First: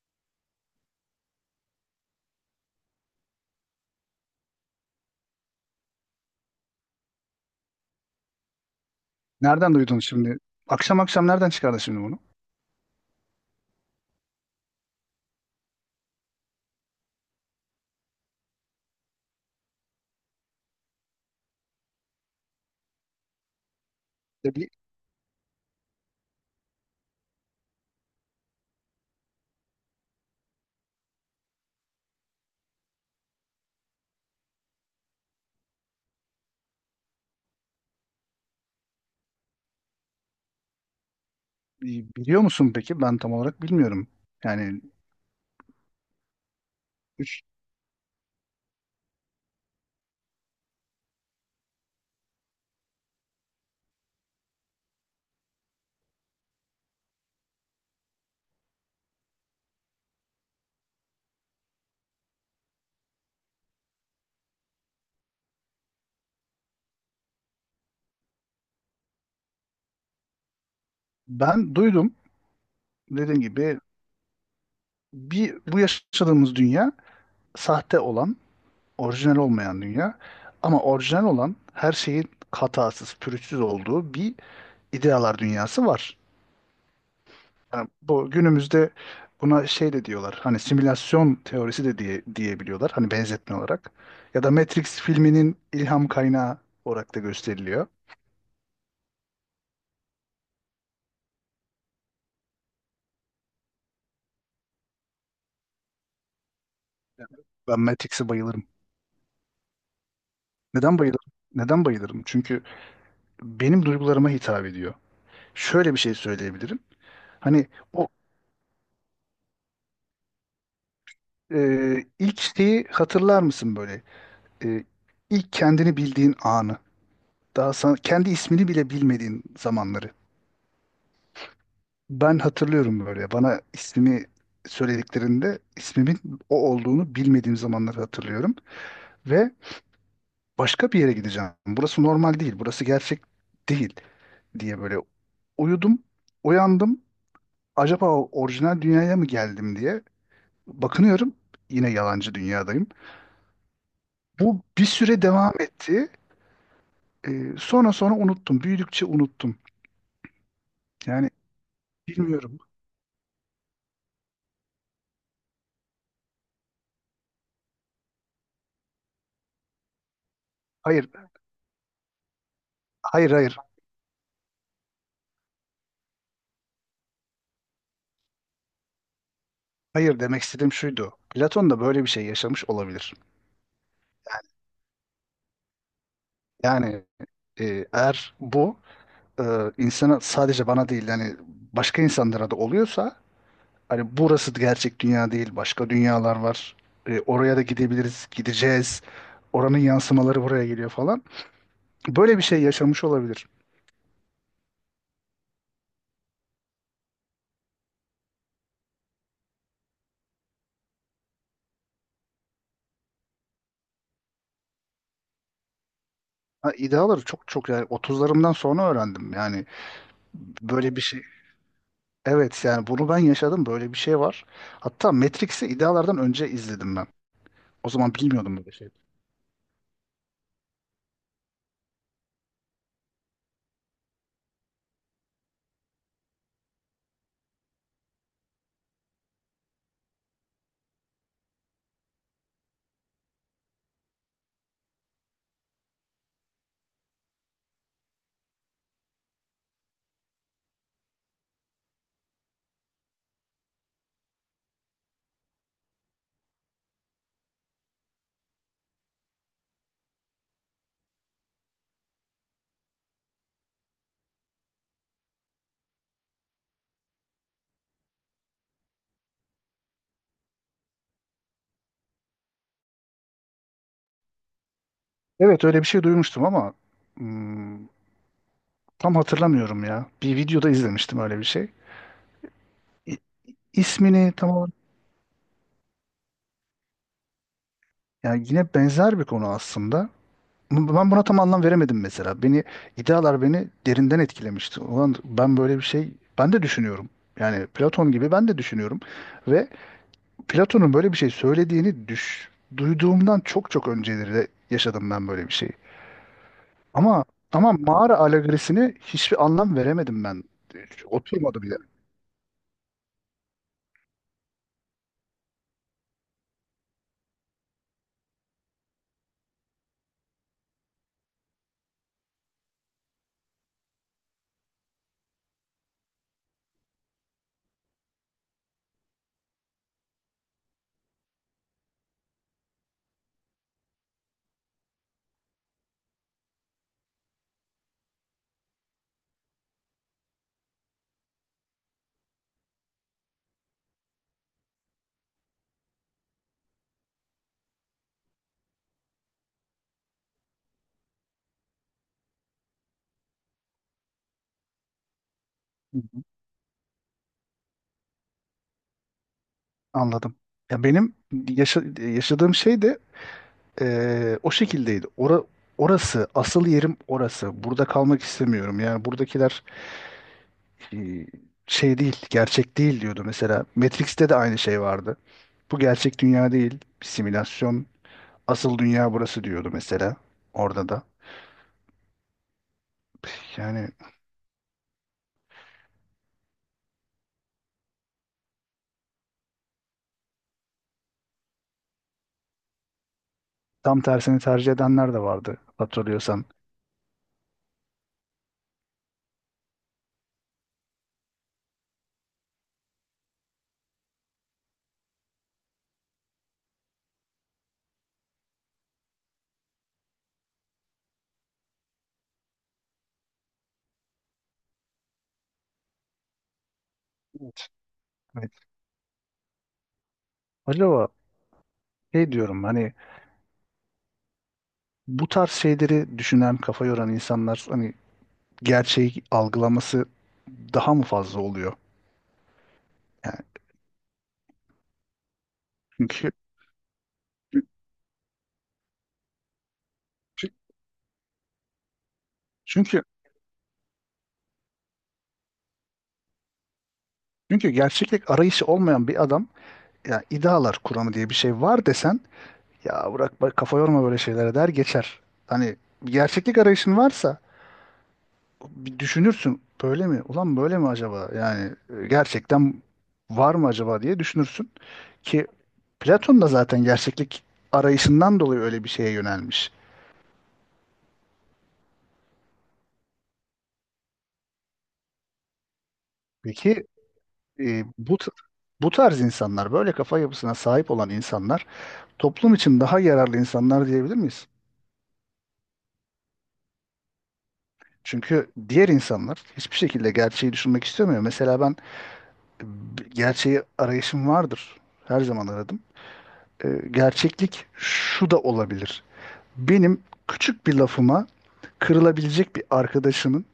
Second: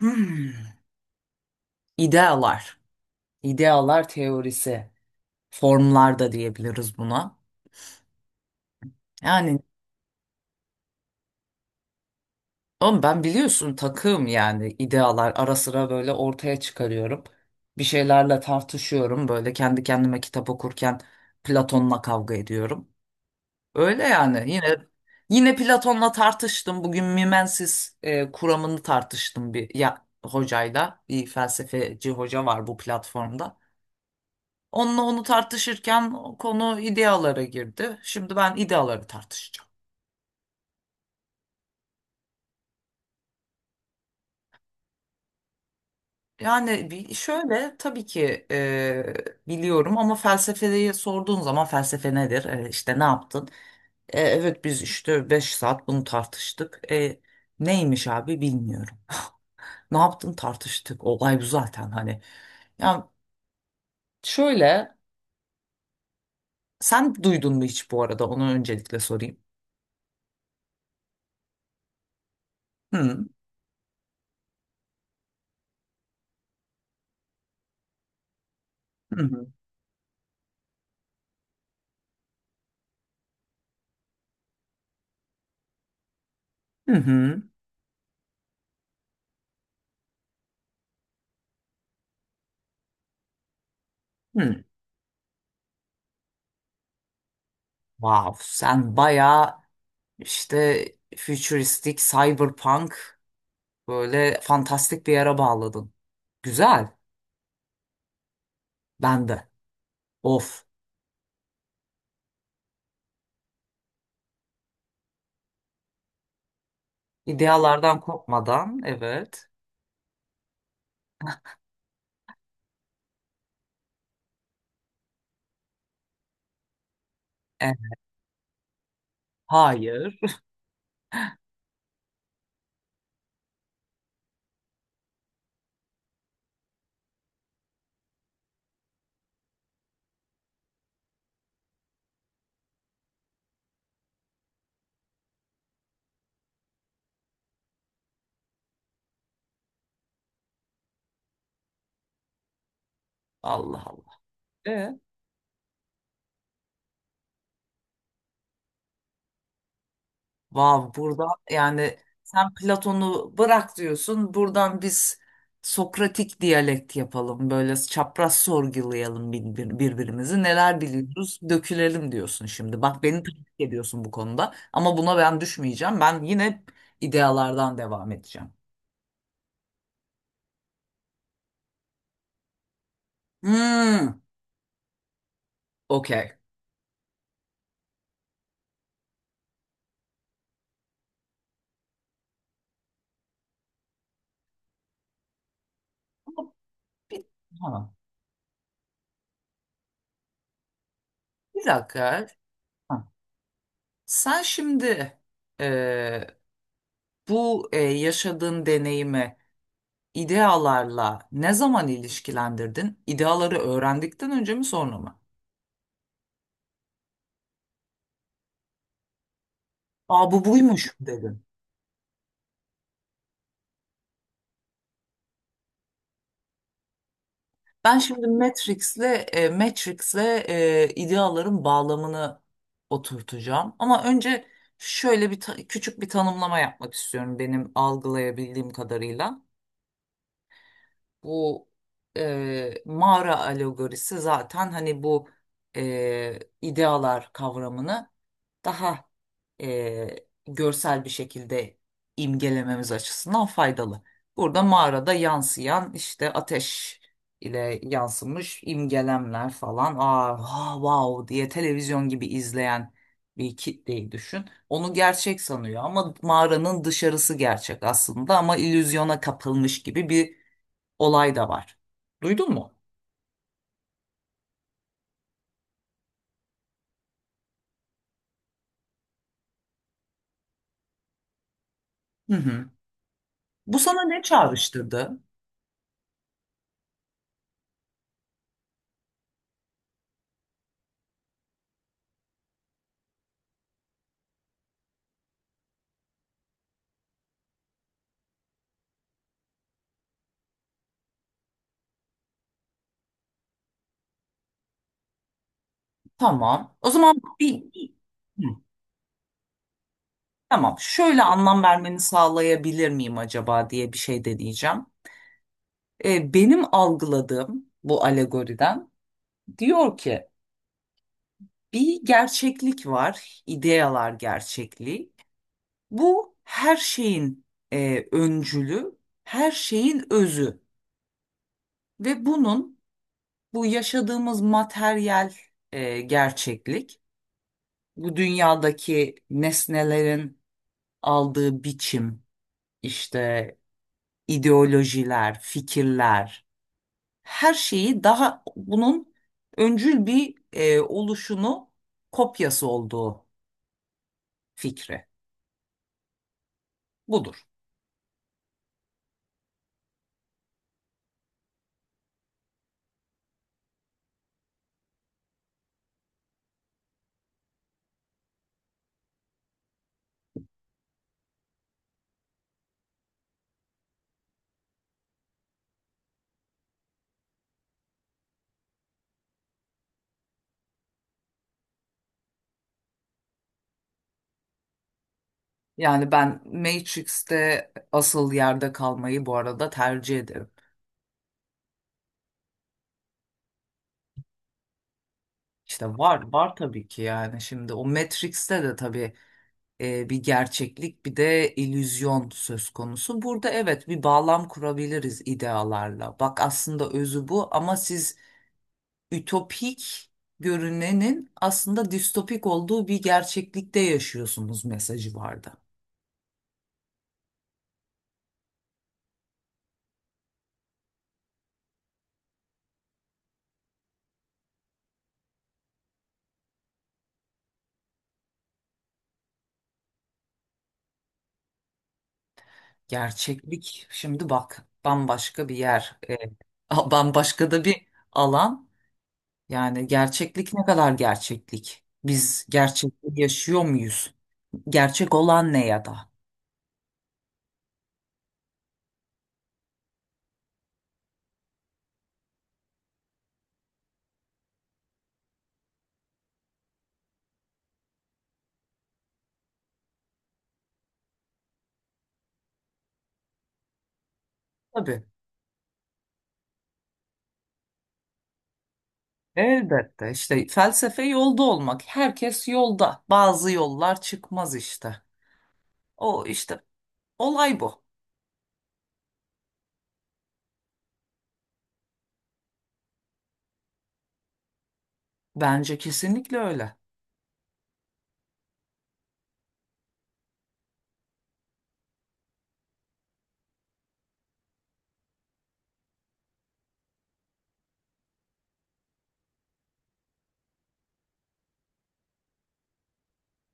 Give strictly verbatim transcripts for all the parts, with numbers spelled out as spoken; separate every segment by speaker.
Speaker 1: Hmm. İdealar. İdealar teorisi. Formlar da diyebiliriz buna. Yani
Speaker 2: Nereden duydun şimdi? Akşam akşam nereden çıkardın şimdi bunu?
Speaker 1: oğlum, ben biliyorsun takığım, yani idealar ara sıra böyle ortaya çıkarıyorum. Bir şeylerle tartışıyorum. Böyle kendi kendime kitap okurken Platon'la kavga ediyorum. Öyle
Speaker 2: E,
Speaker 1: yani,
Speaker 2: bi-
Speaker 1: yine yine Platon'la tartıştım. Bugün Mimensis e, kuramını tartıştım bir ya, hocayla. Bir felsefeci hoca var bu platformda. Onunla onu tartışırken konu idealara girdi. Şimdi ben ideaları tartışacağım.
Speaker 2: bi- Biliyor musun peki? Ben tam olarak bilmiyorum. Yani
Speaker 1: Yani bir-
Speaker 2: üç,
Speaker 1: şöyle, tabii ki e, biliyorum ama felsefeyi sorduğun zaman felsefe nedir? E, işte ne yaptın? E, evet, biz işte beş saat bunu tartıştık. E, neymiş abi, bilmiyorum. Ne yaptın, tartıştık. Olay bu zaten, hani. Ya şöyle, sen duydun mu hiç bu arada? Onu öncelikle sorayım.
Speaker 2: Ben duydum.
Speaker 1: Hı
Speaker 2: Dediğim gibi, bir bu yaşadığımız dünya sahte olan, orijinal
Speaker 1: hı.
Speaker 2: olmayan dünya. Ama orijinal olan her şeyin hatasız, pürüzsüz olduğu bir idealar dünyası var.
Speaker 1: Hı hı.
Speaker 2: Yani bu günümüzde buna şey de diyorlar. Hani simülasyon teorisi de diye diyebiliyorlar. Hani benzetme olarak. Ya da
Speaker 1: Hı.
Speaker 2: Matrix filminin ilham kaynağı olarak da gösteriliyor.
Speaker 1: Wow, sen bayağı İşte futuristik, cyberpunk, böyle fantastik bir yere bağladın. Güzel.
Speaker 2: Ben Matrix'e bayılırım.
Speaker 1: Ben de. Of.
Speaker 2: Neden bayılırım? Neden bayılırım? Çünkü benim duygularıma hitap ediyor. Şöyle bir şey söyleyebilirim. Hani
Speaker 1: İdealardan
Speaker 2: o
Speaker 1: kopmadan, evet.
Speaker 2: e, ilk şeyi hatırlar mısın böyle? E, ilk kendini bildiğin anı. Daha
Speaker 1: E,
Speaker 2: sana, kendi ismini bile bilmediğin zamanları.
Speaker 1: hayır.
Speaker 2: Ben hatırlıyorum böyle. Bana ismimi söylediklerinde ismimin o olduğunu bilmediğim zamanları hatırlıyorum. Ve başka bir yere gideceğim. Burası normal değil, burası gerçek değil diye böyle uyudum, uyandım. Acaba orijinal dünyaya mı geldim diye bakınıyorum. Yine yalancı dünyadayım.
Speaker 1: Allah Allah.
Speaker 2: Bu bir
Speaker 1: E?
Speaker 2: süre devam etti. Ee, sonra sonra unuttum. Büyüdükçe unuttum.
Speaker 1: Vav, burada
Speaker 2: Yani
Speaker 1: yani sen
Speaker 2: bilmiyorum.
Speaker 1: Platon'u bırak diyorsun. Buradan biz Sokratik diyalekt yapalım. Böyle çapraz sorgulayalım bir- birbirimizi. Neler
Speaker 2: Hayır,
Speaker 1: biliyoruz dökülelim diyorsun şimdi. Bak, beni
Speaker 2: hayır, hayır.
Speaker 1: takip ediyorsun bu konuda. Ama buna ben düşmeyeceğim. Ben yine idealardan devam edeceğim.
Speaker 2: Hayır, demek istediğim şuydu. Platon da böyle bir şey yaşamış olabilir.
Speaker 1: Hmm, okey.
Speaker 2: Yani e, eğer bu e, insana, sadece bana değil, yani başka insanlara da oluyorsa, hani burası gerçek dünya değil, başka dünyalar
Speaker 1: Ama
Speaker 2: var. E,
Speaker 1: Bir,
Speaker 2: oraya da
Speaker 1: ha,
Speaker 2: gidebiliriz, gideceğiz. Oranın yansımaları buraya geliyor falan.
Speaker 1: bir dakika.
Speaker 2: Böyle bir şey yaşamış
Speaker 1: Ha,
Speaker 2: olabilir.
Speaker 1: sen şimdi e, bu e, yaşadığın deneyimi İdealarla ne zaman ilişkilendirdin? İdeaları öğrendikten önce mi, sonra mı?
Speaker 2: Ha, ideaları çok çok yani otuzlarımdan sonra öğrendim. Yani
Speaker 1: Aa, bu
Speaker 2: böyle
Speaker 1: buymuş
Speaker 2: bir şey.
Speaker 1: dedin.
Speaker 2: Evet, yani bunu ben yaşadım. Böyle bir şey var. Hatta Matrix'i idealardan önce izledim ben. O
Speaker 1: Ben
Speaker 2: zaman
Speaker 1: şimdi
Speaker 2: bilmiyordum böyle şey.
Speaker 1: Matrix'le e, Matrix'le e, ideaların bağlamını oturtacağım. Ama önce şöyle bir ta- küçük bir tanımlama yapmak istiyorum, benim algılayabildiğim kadarıyla. Bu e, mağara alegorisi zaten hani bu e, idealar kavramını daha e, görsel bir şekilde imgelememiz açısından faydalı. Burada mağarada yansıyan işte ateş ile yansımış imgelemler falan. "Aa, ha, wow" diye televizyon gibi izleyen bir kitleyi düşün. Onu gerçek sanıyor ama mağaranın dışarısı gerçek aslında, ama illüzyona kapılmış gibi bir olay da var. Duydun mu?
Speaker 2: Evet, öyle bir şey duymuştum ama hmm, tam hatırlamıyorum ya. Bir videoda izlemiştim öyle bir şey.
Speaker 1: Hı hı.
Speaker 2: İ-
Speaker 1: Bu sana ne
Speaker 2: İsmini tam olarak,
Speaker 1: çağrıştırdı?
Speaker 2: yani yine benzer bir konu aslında. Bu- Ben buna tam anlam veremedim mesela. Beni idealar beni derinden etkilemişti. Ulan ben böyle bir şey, ben de düşünüyorum. Yani Platon gibi ben de düşünüyorum ve Platon'un böyle bir şey söylediğini düş duyduğumdan çok çok önceleri de yaşadım ben böyle bir şeyi.
Speaker 1: Tamam. O zaman
Speaker 2: Ama
Speaker 1: bir...
Speaker 2: ama mağara
Speaker 1: Hı.
Speaker 2: alegorisini hiçbir anlam veremedim ben.
Speaker 1: Tamam, şöyle
Speaker 2: Oturmadı
Speaker 1: anlam
Speaker 2: bile.
Speaker 1: vermeni sağlayabilir miyim acaba diye bir şey deneyeceğim. Ee, benim algıladığım bu alegoriden, diyor ki bir gerçeklik var, ideyalar gerçekliği. Bu her şeyin e, öncülü, her şeyin özü ve bunun, bu yaşadığımız materyal e, gerçeklik, bu dünyadaki nesnelerin aldığı biçim, işte ideolojiler, fikirler, her şeyi daha bunun öncül bir e, oluşunu, kopyası olduğu fikri. Budur.
Speaker 2: Anladım. Ya benim yaşa- yaşadığım şey de eee, o şekildeydi. Ora, orası, asıl yerim orası. Burada kalmak istemiyorum. Yani buradakiler eee, şey değil, gerçek değil diyordu mesela. Matrix'te de aynı şey vardı. Bu gerçek dünya değil, bir simülasyon. Asıl dünya burası diyordu mesela. Orada da. Yani
Speaker 1: Yani ben Matrix'te asıl yerde kalmayı bu arada tercih ederim.
Speaker 2: tam tersini tercih edenler de vardı
Speaker 1: İşte var
Speaker 2: hatırlıyorsan.
Speaker 1: var, tabii ki. Yani şimdi o Matrix'te de tabii e, bir gerçeklik bir de illüzyon söz konusu. Burada evet, bir bağlam kurabiliriz idealarla. Bak, aslında özü bu ama siz ütopik görünenin aslında distopik olduğu bir gerçeklikte yaşıyorsunuz mesajı vardı.
Speaker 2: Evet. Evet. Acaba şey diyorum, hani bu tarz şeyleri düşünen, kafa yoran insanlar, hani gerçeği algılaması daha mı fazla oluyor? Yani
Speaker 1: Gerçeklik şimdi bak, bambaşka bir yer, e,
Speaker 2: çünkü
Speaker 1: a- bambaşka da bir alan. Yani gerçeklik ne kadar gerçeklik? Biz
Speaker 2: çünkü
Speaker 1: gerçekliği yaşıyor muyuz? Gerçek olan ne ya da?
Speaker 2: çünkü gerçeklik arayışı olmayan bir adam, ya idealar kuramı diye bir şey var desen, ya bırak bak kafa yorma böyle şeylere der geçer. Hani gerçeklik arayışın varsa bir düşünürsün böyle mi? Ulan böyle mi acaba? Yani e, gerçekten var mı acaba diye düşünürsün
Speaker 1: Tabii.
Speaker 2: ki Platon da zaten gerçeklik arayışından dolayı öyle bir şeye yönelmiş.
Speaker 1: Elbette, işte felsefe yolda olmak. Herkes yolda. Bazı yollar çıkmaz işte. O işte,
Speaker 2: Peki
Speaker 1: olay bu.
Speaker 2: e, bu t- bu tarz insanlar, böyle kafa yapısına sahip olan insanlar, toplum için daha yararlı insanlar diyebilir miyiz?
Speaker 1: Bence kesinlikle öyle.
Speaker 2: Çünkü diğer insanlar hiçbir şekilde gerçeği düşünmek istemiyor. Mesela ben, e, b- gerçeği arayışım vardır. Her zaman aradım. E, gerçeklik şu da olabilir. Benim küçük bir lafıma kırılabilecek bir arkadaşımın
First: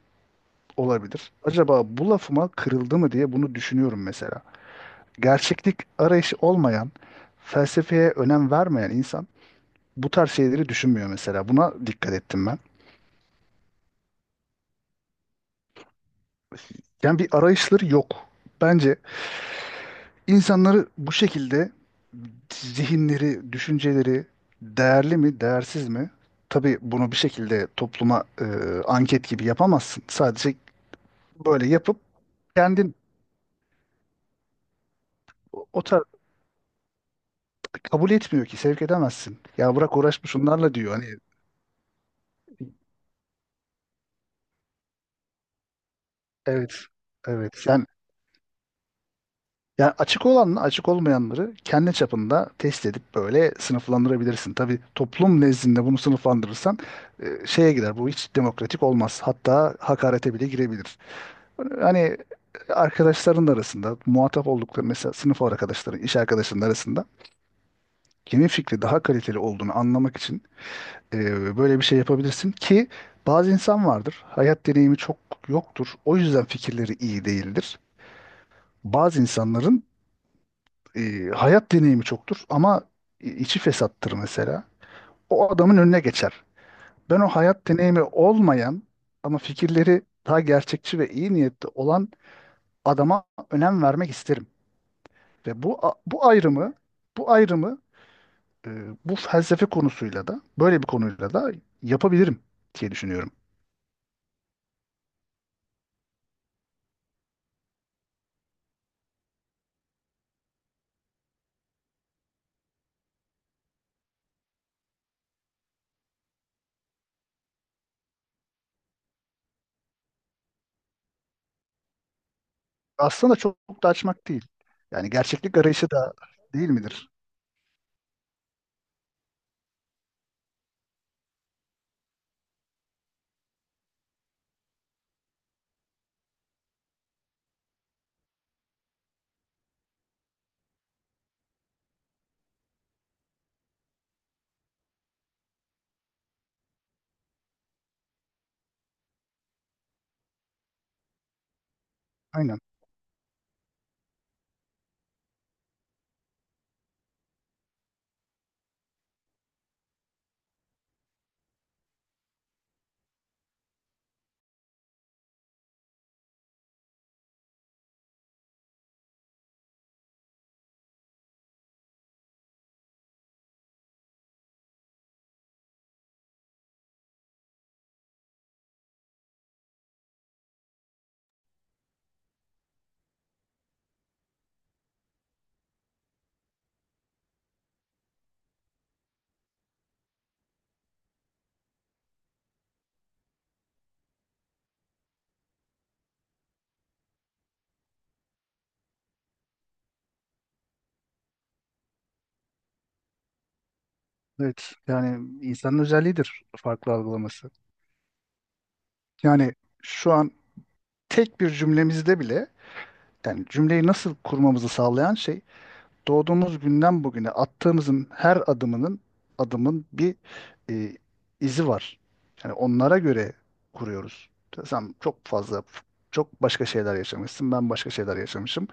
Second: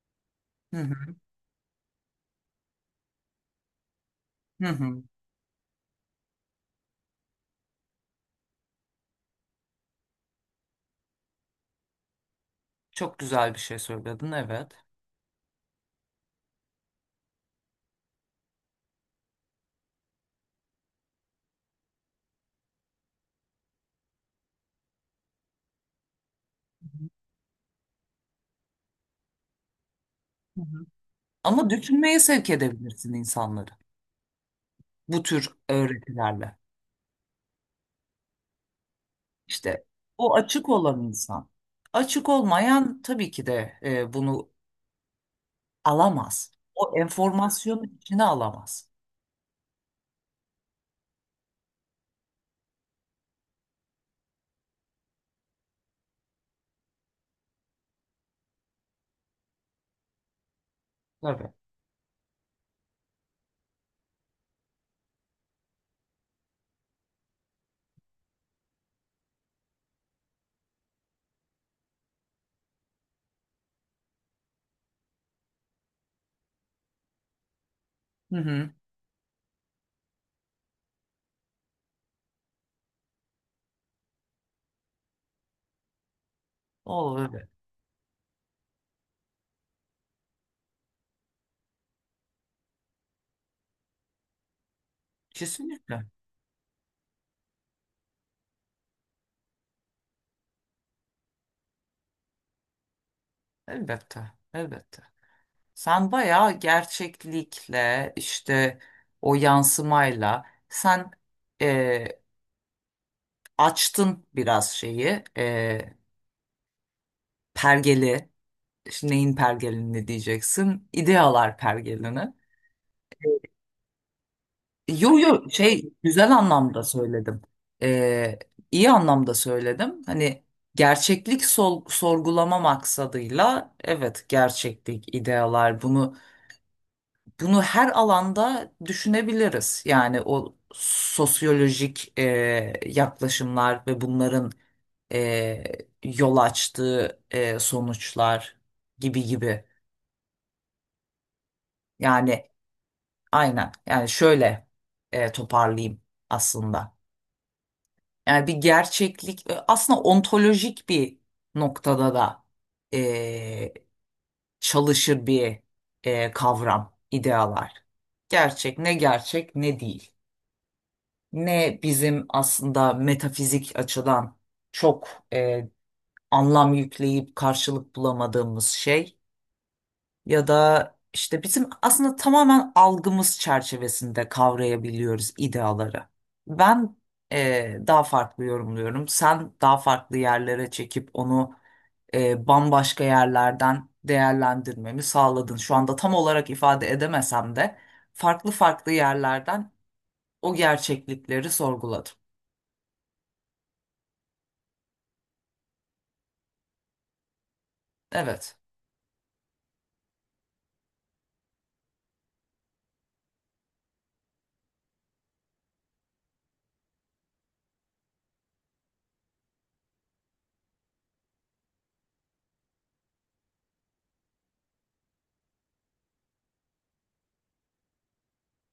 Speaker 1: Hı hı.
Speaker 2: olabilir. Acaba bu lafıma kırıldı mı diye bunu düşünüyorum mesela.
Speaker 1: Hı hı.
Speaker 2: Gerçeklik arayışı olmayan, felsefeye önem vermeyen insan bu tarz şeyleri düşünmüyor mesela. Buna dikkat ettim ben.
Speaker 1: Çok güzel bir şey söyledin, evet.
Speaker 2: Yani bir arayışları yok. Bence insanları bu şekilde, zihinleri, düşünceleri değerli mi, değersiz mi? Tabii bunu bir şekilde topluma e, anket gibi yapamazsın. Sadece
Speaker 1: Hı hı.
Speaker 2: böyle
Speaker 1: Ama
Speaker 2: yapıp
Speaker 1: düşünmeye sevk
Speaker 2: kendin
Speaker 1: edebilirsin insanları. Bu tür
Speaker 2: o o tarz
Speaker 1: öğretilerle.
Speaker 2: kabul etmiyor ki sevk edemezsin. Ya
Speaker 1: İşte,
Speaker 2: bırak uğraşma
Speaker 1: o açık
Speaker 2: şunlarla diyor.
Speaker 1: olan
Speaker 2: Hani
Speaker 1: insan. Açık olmayan tabii ki de e, bunu alamaz.
Speaker 2: evet.
Speaker 1: O
Speaker 2: Evet. Yani
Speaker 1: enformasyonu içine alamaz.
Speaker 2: Yani açık olanla açık olmayanları kendi çapında test edip böyle sınıflandırabilirsin. Tabii toplum nezdinde bunu sınıflandırırsan e, şeye gider. Bu hiç demokratik olmaz. Hatta hakarete bile girebilir.
Speaker 1: Tabii.
Speaker 2: Hani arkadaşların arasında muhatap oldukları, mesela sınıf arkadaşların, iş arkadaşların arasında kimin fikri daha kaliteli olduğunu anlamak için e, böyle bir şey yapabilirsin ki bazı insan vardır. Hayat deneyimi çok yoktur. O yüzden fikirleri iyi değildir.
Speaker 1: Hı hı.
Speaker 2: Bazı insanların e, hayat deneyimi çoktur ama i- içi fesattır mesela. O adamın önüne geçer.
Speaker 1: O
Speaker 2: Ben o
Speaker 1: öyle.
Speaker 2: hayat deneyimi olmayan ama fikirleri daha gerçekçi ve iyi niyetli olan adama önem vermek isterim. Ve bu a-
Speaker 1: Kesinlikle.
Speaker 2: bu ayrımı, bu ayrımı e, bu felsefe konusuyla da, böyle bir konuyla da, yapabilirim diye düşünüyorum.
Speaker 1: Elbette, elbette. Sen bayağı gerçeklikle, işte o yansımayla sen e, açtın biraz şeyi, e, pergeli. İşte neyin pergelini diyeceksin, idealar pergelini.
Speaker 2: Aslında çok, çok da açmak değil. Yani
Speaker 1: Yo yo,
Speaker 2: gerçeklik arayışı
Speaker 1: şey,
Speaker 2: da
Speaker 1: güzel
Speaker 2: değil
Speaker 1: anlamda
Speaker 2: midir?
Speaker 1: söyledim. E, iyi anlamda söyledim. Hani gerçeklik sol- sorgulama maksadıyla, evet, gerçeklik idealar bunu. Bunu her alanda düşünebiliriz. Yani o sosyolojik e, yaklaşımlar ve bunların e, yol açtığı e, sonuçlar gibi gibi. Yani
Speaker 2: Aynen.
Speaker 1: aynen. Yani şöyle e, toparlayayım aslında. Yani bir gerçeklik e, aslında ontolojik bir noktada da e, çalışır bir e, kavram, idealar. Gerçek ne, gerçek ne değil. Ne bizim aslında metafizik açıdan çok e, anlam yükleyip karşılık bulamadığımız şey, ya da işte bizim aslında tamamen algımız çerçevesinde kavrayabiliyoruz ideaları. Ben e, daha farklı yorumluyorum. Sen daha farklı yerlere çekip onu e, bambaşka yerlerden değerlendirmemi sağladın. Şu anda tam olarak ifade edemesem de farklı farklı yerlerden o gerçeklikleri sorguladım.
Speaker 2: Evet. Yani insanın özelliğidir farklı algılaması.
Speaker 1: Evet.
Speaker 2: Yani şu an tek bir cümlemizde bile, yani cümleyi nasıl kurmamızı sağlayan şey, doğduğumuz günden bugüne attığımızın her adımının adımın bir e, izi var. Yani onlara göre kuruyoruz. Sen çok fazla Çok başka şeyler yaşamışsın, ben başka şeyler yaşamışım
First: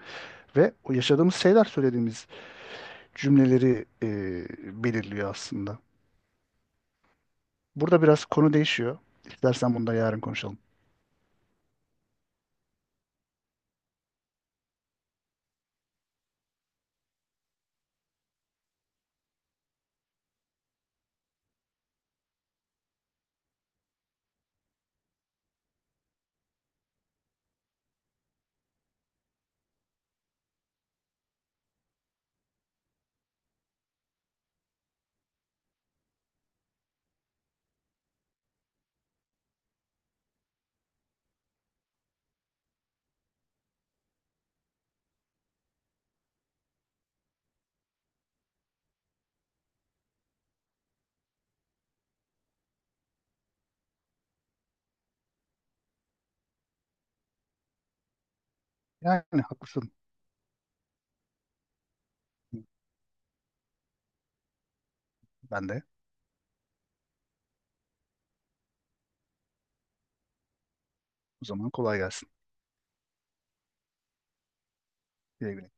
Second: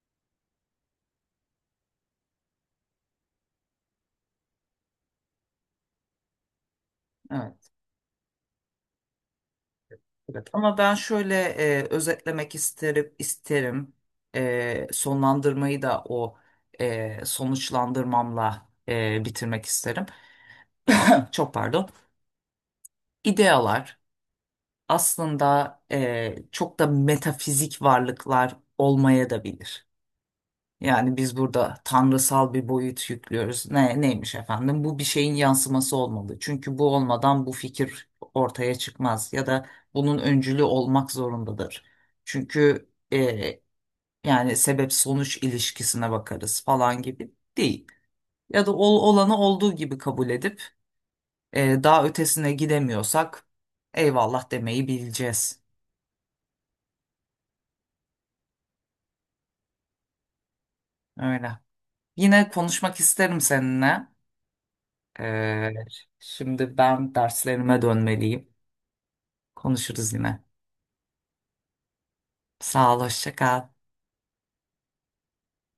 Speaker 2: ve o yaşadığımız şeyler söylediğimiz cümleleri e, belirliyor aslında.
Speaker 1: Evet,
Speaker 2: Burada biraz konu değişiyor. İstersen bunu da yarın
Speaker 1: evet.
Speaker 2: konuşalım.
Speaker 1: Ama ben şöyle e, özetlemek isterim, isterim. E, sonlandırmayı da o e, sonuçlandırmamla e, bitirmek isterim. Çok pardon. İdealar aslında e, çok da metafizik varlıklar olmaya da bilir. Yani biz burada tanrısal bir boyut yüklüyoruz. Ne, neymiş efendim? Bu bir şeyin yansıması olmalı. Çünkü bu olmadan bu fikir ortaya çıkmaz ya da bunun öncülü olmak zorundadır. Çünkü e, yani sebep sonuç ilişkisine bakarız falan gibi değil. Ya da ol, olanı olduğu gibi kabul edip e, daha ötesine gidemiyorsak eyvallah demeyi bileceğiz.
Speaker 2: Yani haklısın.
Speaker 1: Öyle. Yine konuşmak isterim seninle.
Speaker 2: Ben
Speaker 1: Ee,
Speaker 2: de.
Speaker 1: şimdi ben derslerime dönmeliyim. Konuşuruz yine.
Speaker 2: O zaman kolay gelsin.
Speaker 1: Sağ ol, hoşça kal.
Speaker 2: Güle güle.